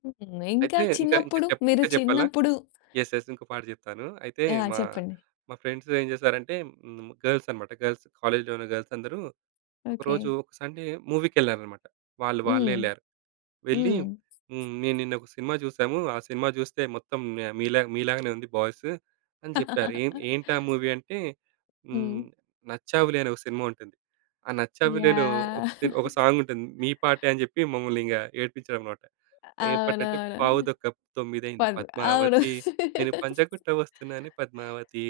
హ్మ్. ఇంకా అయితే, ఇంకా ఇంకా చిన్నప్పుడు? చప్ మీరు ఇంకా చెప్పాలా? చిన్నప్పుడు యెస్. యెస్. ఇంకో పాట చెప్తాను. అయితే, ఆ! మా, చెప్పండి. మా ఫ్రెండ్సేం చేశారంటే, హ్మ్, గర్ల్స్ అనమాట గర్ల్స్. కాలేజ్‌లోన గర్ల్సందరూ ఓకే. ఒకరోజు, ఒక సండే మూవీ‌కేళ్ళారనమాట. వాళ్ళు వాళ్ళే హ్మ్. యెళ్ళారు. వెళ్ళి హ్మ్. హ్మ్, నేను నిన్నొక ఒక సినిమా చూశాము. ఆ సినిమా జూస్తే మొత్తం మె మీలాగా మీలాగానే ఉంది బాయ్స్ అని జెప్పారు. ఏన్ ఏంటా మూవీ అంటే, హ్మ్, హ్మ్. 'నచ్చావులే' అని ఓ సినిమా ఉంటుంది. ఆ 'నచ్చావులే‌'లో ఒక యాహ్! సి ఒక సాంగుంటుంది. మీ పాటే అని చెప్పి మమ్మల్నింక ఏడిపిచ్చాడనమాట. ఏం పాటంటే పావు అవునవును. తొక్క తొమ్మిదయింది పర్ అవును. పద్మావతి, నేను పంజగుట్ట ఒస్తున్నానే పద్మావతి,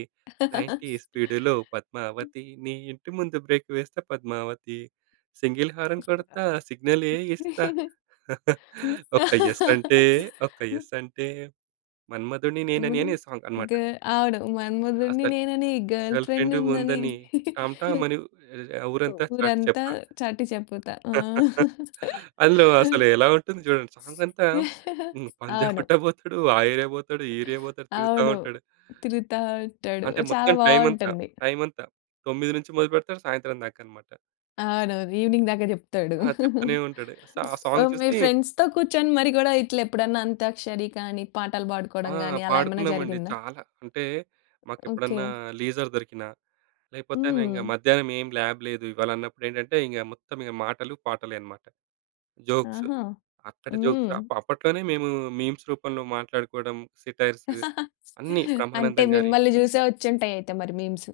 90 స్పీడులో పద్మావతి నీ ఇంటి ముందు బ్రేక్ వేస్తా పద్మావతి, సింగిల్ హార‌న్ కొడతా ఆ! సిగ్నలే ఇస్తా ఒక్క యెస్సంటే, ఒక్క యెస్సంటే, మన్మధుడిని ఆ! ముదు నేననేనే సాంగ్ గ అనమాట. అవును. మన్మధుడిని 'అసలు. నేనని గర్ల్ గర్ల్ ఫ్రెండు ఫ్రెండుందని. ఉందని, టాంటామనీ ఆహ్, ఓ ఊరంతా చాటి ఊరంతా చెప్తా.' చాటి చెపుతా. ఆ! అందులో అసలు ఎలా ఉంటుంది జూడండి, సాంగంతా హ్మ్. అవును. పంజాగుట్ట పోతడు, ఆ ఏరియా పోతడు, ఈ ఏరియా పోతడు, తిరుగుతా అవును. ఉంటడు. తిరుగుతా ఉంటాడు. అంటే, చాలా మొత్తం టైమంతా, బావుంటుంది. టైమంతా. 9 నుంచి మొదలుపెడతాడు సాయంత్రం దాకనమాట. అవునవును. ఈవెనింగ్ దాక జెప్తాడు. ఆ! ఉస్ చెప్తూనే ఉంటాడు, సా ఆ సాంగ్ ఓహ్! మీ చూసి ఫ్రెండ్స్‌తో కూర్చొని మరి గూడా ఇట్లెప్పుడన్నా అంతాక్షరి కానీ, పాటలు ఆ! బాడుకోడం గానీ, అలా ఏమైనా పాడుకున్నామండి జరిగిందా? చాలా. అంటే, మాకెప్పుడన్నా ఓకే. లీజర్ దొరికినా, లేపోతేన ఇంగ హ్మ్. మధ్యానం ఏం ల్యాబ్ లేదు ఇవాళన్నప్పుడేంటంటే, ఇంగా మొత్తం ఇగ మాటలు, పాటలే అనమాట. జోక్స్. ఆహా! అక్కడ హ్మ్. జోక్స్ అప్ అప్పట్లోనే మేమూ మీమ్స్ రూపంలో మాట్లాడుకోడం, సేటైర్స్ అన్నీ అంటే, బ్రహ్మానందం గారియ్యి. మిమ్మల్ని జూసే ఒచ్చుంటయయితే మరి మీమ్స్.